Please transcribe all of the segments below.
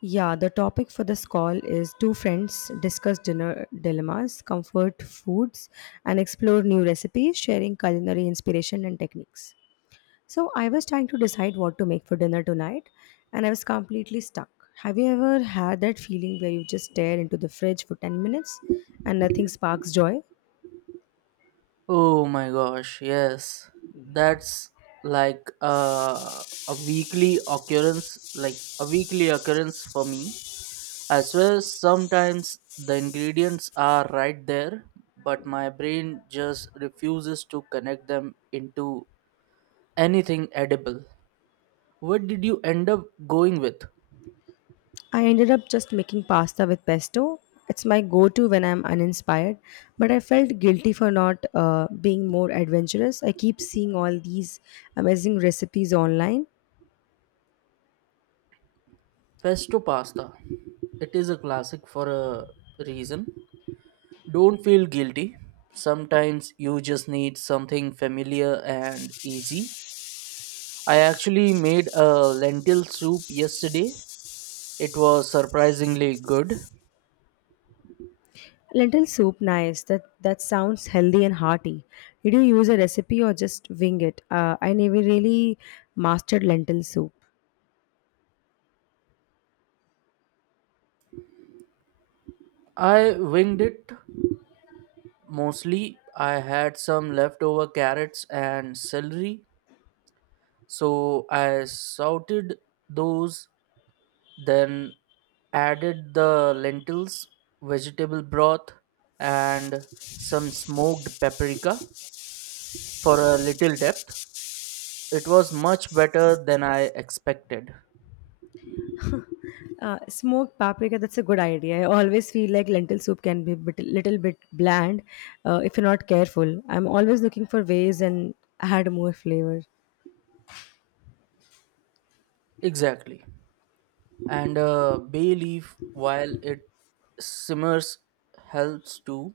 Yeah, the topic for this call is two friends discuss dinner dilemmas, comfort foods, and explore new recipes, sharing culinary inspiration and techniques. So, I was trying to decide what to make for dinner tonight, and I was completely stuck. Have you ever had that feeling where you just stare into the fridge for 10 minutes and nothing sparks joy? Oh my gosh, yes. That's like a weekly occurrence, like a weekly occurrence for me. I swear sometimes the ingredients are right there, but my brain just refuses to connect them into anything edible. What did you end up going with? I ended up just making pasta with pesto. It's my go to when I'm uninspired, but I felt guilty for not being more adventurous. I keep seeing all these amazing recipes online. Pesto pasta. It is a classic for a reason. Don't feel guilty. Sometimes you just need something familiar and easy. I actually made a lentil soup yesterday. It was surprisingly good. Lentil soup, nice. That sounds healthy and hearty. Did you use a recipe or just wing it? I never really mastered lentil soup. I winged it mostly. I had some leftover carrots and celery, so I sauteed those, then added the lentils, vegetable broth, and some smoked paprika for a little depth. It was much better than I expected. Smoked paprika, that's a good idea. I always feel like lentil soup can be little bit bland if you're not careful. I'm always looking for ways and add more flavor. Exactly. And bay leaf, while it simmers, helps too.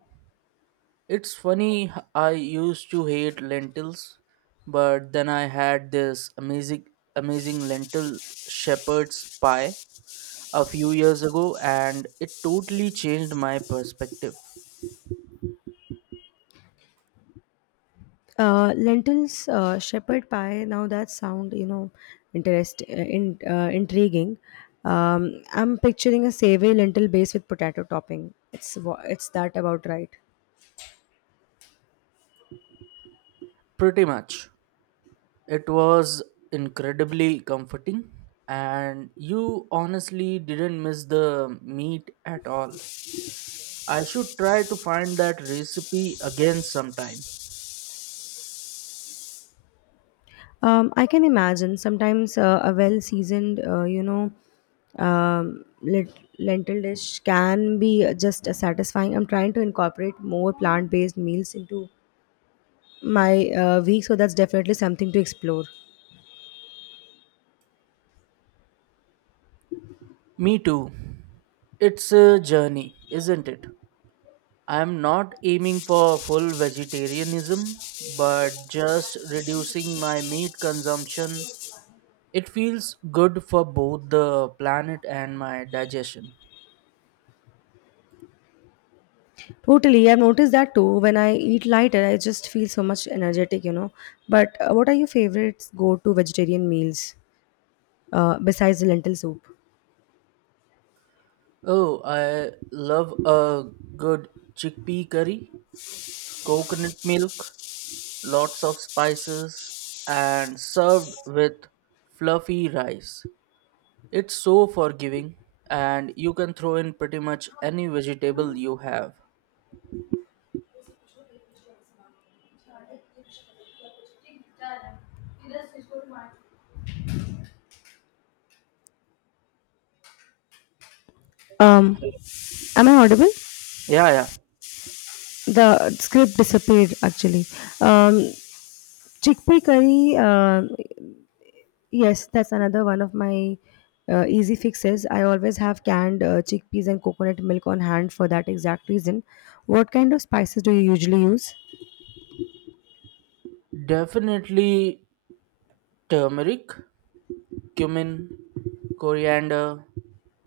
It's funny, I used to hate lentils, but then I had this amazing, amazing lentil shepherd's pie a few years ago, and it totally changed my perspective. Lentils, shepherd pie. Now that sound, you know, interest in intriguing. I'm picturing a savory lentil base with potato topping. It's that about right. Pretty much. It was incredibly comforting, and you honestly didn't miss the meat at all. I should try to find that recipe again sometime. I can imagine sometimes a well seasoned, lentil dish can be just as satisfying. I'm trying to incorporate more plant based meals into my week, so that's definitely something to explore. Me too. It's a journey, isn't it? I'm not aiming for full vegetarianism, but just reducing my meat consumption. It feels good for both the planet and my digestion. Totally, I've noticed that too. When I eat lighter, I just feel so much energetic, you know. But what are your favorite go to vegetarian meals besides the lentil soup? Oh, I love a good chickpea curry, coconut milk, lots of spices, and served with fluffy rice. It's so forgiving, and you can throw in pretty much any vegetable you have. Um, am I audible? Yeah, yeah, The script disappeared actually. Um, Chickpea curry, yes, that's another one of my easy fixes. I always have canned chickpeas and coconut milk on hand for that exact reason. What kind of spices do you usually use? definitely turmeric, cumin, coriander,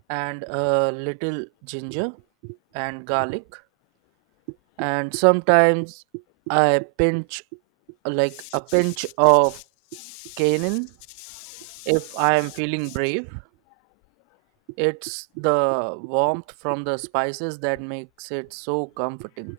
and a little ginger and garlic. And sometimes I pinch like a pinch of cayenne if I am feeling brave. It's the warmth from the spices that makes it so comforting.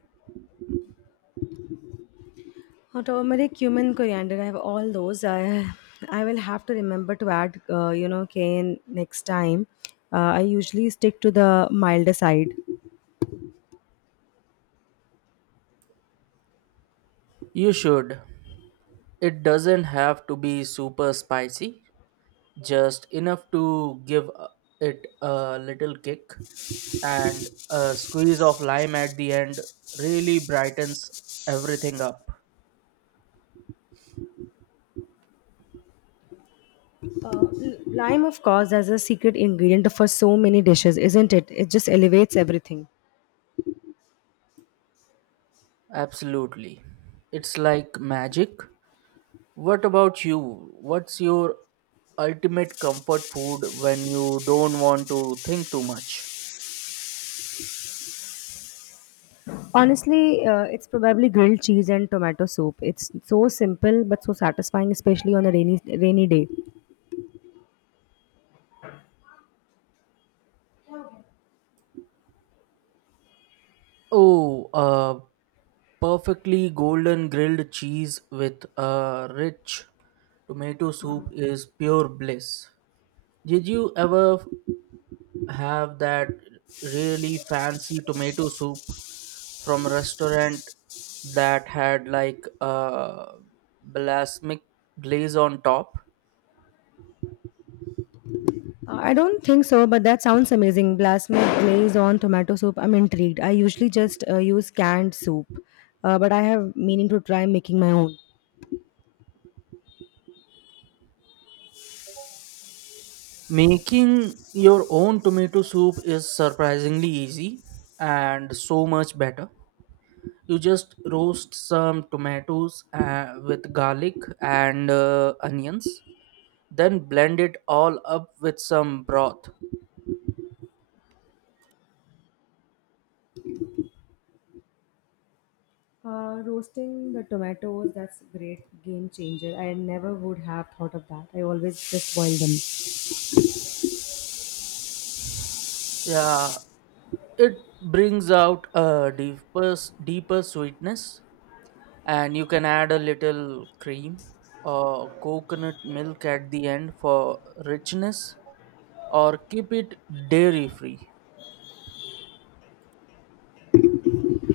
Turmeric, cumin, coriander. I have all those. I will have to remember to add, cayenne next time. I usually stick to the milder side. You should. It doesn't have to be super spicy, just enough to give it a little kick, and a squeeze of lime at the end really brightens everything up. Lime, of course, as a secret ingredient for so many dishes, isn't it? It just elevates everything. Absolutely. It's like magic. What about you? What's your ultimate comfort food when you don't want to think too much? Honestly, it's probably grilled cheese and tomato soup. It's so simple but so satisfying, especially on a rainy day. Oh, perfectly golden grilled cheese with a rich tomato soup is pure bliss. Did you ever have that really fancy tomato soup from a restaurant that had like a balsamic glaze on top? I don't think so, but that sounds amazing. Blasme glaze on tomato soup. I'm intrigued. I usually just use canned soup, but I have meaning to try making my own. Making your own tomato soup is surprisingly easy and so much better. You just roast some tomatoes with garlic and onions, then blend it all up with some broth. Roasting the tomatoes, that's great game changer. I never would have thought of that. I always just boil them. Yeah, it brings out a deeper, deeper sweetness, and you can add a little cream or coconut milk at the end for richness, or keep it dairy free.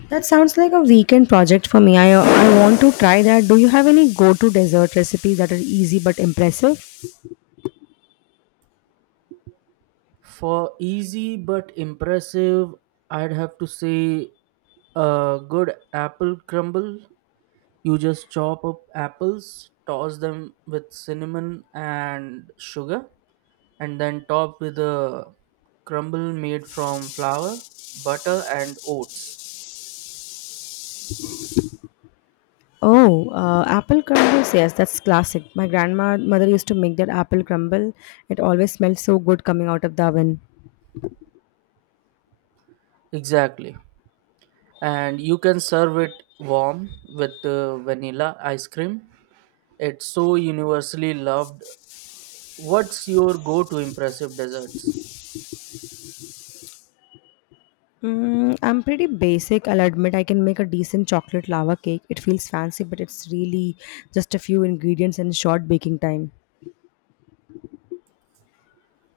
That sounds like a weekend project for me. I want to try that. Do you have any go to dessert recipes that are easy but impressive? For easy but impressive, I'd have to say a good apple crumble. You just chop up apples, toss them with cinnamon and sugar, and then top with a crumble made from flour, butter, and oats. Oh, Apple crumbles. Yes, that's classic. My grandmother used to make that apple crumble. It always smelled so good coming out of the oven. Exactly. And you can serve it warm with vanilla ice cream. It's so universally loved. What's your go to impressive desserts? I'm pretty basic, I'll admit. I can make a decent chocolate lava cake. It feels fancy, but it's really just a few ingredients and short baking time.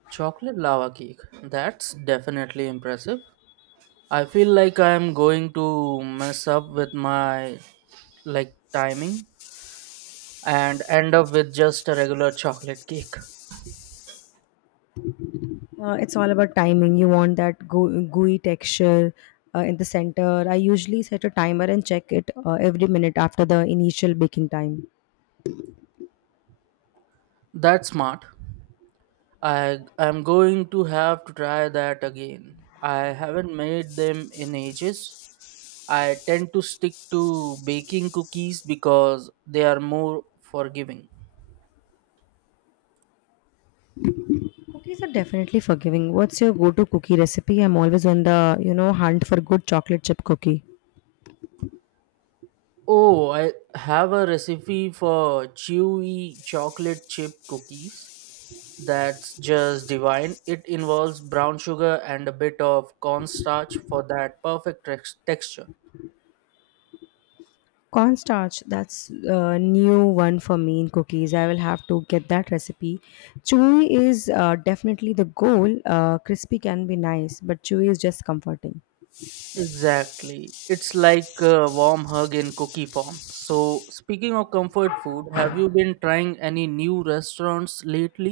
Chocolate lava cake. That's definitely impressive. I feel like I am going to mess up with my like timing and end up with just a regular chocolate cake. It's all about timing. You want that gooey texture in the center. I usually set a timer and check it every minute after the initial baking time. That's smart. I am going to have to try that again. I haven't made them in ages. I tend to stick to baking cookies because they are more forgiving. Cookies are definitely forgiving. What's your go-to cookie recipe? I'm always on the hunt for good chocolate chip cookie. Oh, I have a recipe for chewy chocolate chip cookies. That's just divine. It involves brown sugar and a bit of cornstarch for that perfect texture. Cornstarch, that's a new one for me in cookies. I will have to get that recipe. Chewy is definitely the goal. Crispy can be nice, but chewy is just comforting. Exactly. It's like a warm hug in cookie form. So, speaking of comfort food, have you been trying any new restaurants lately?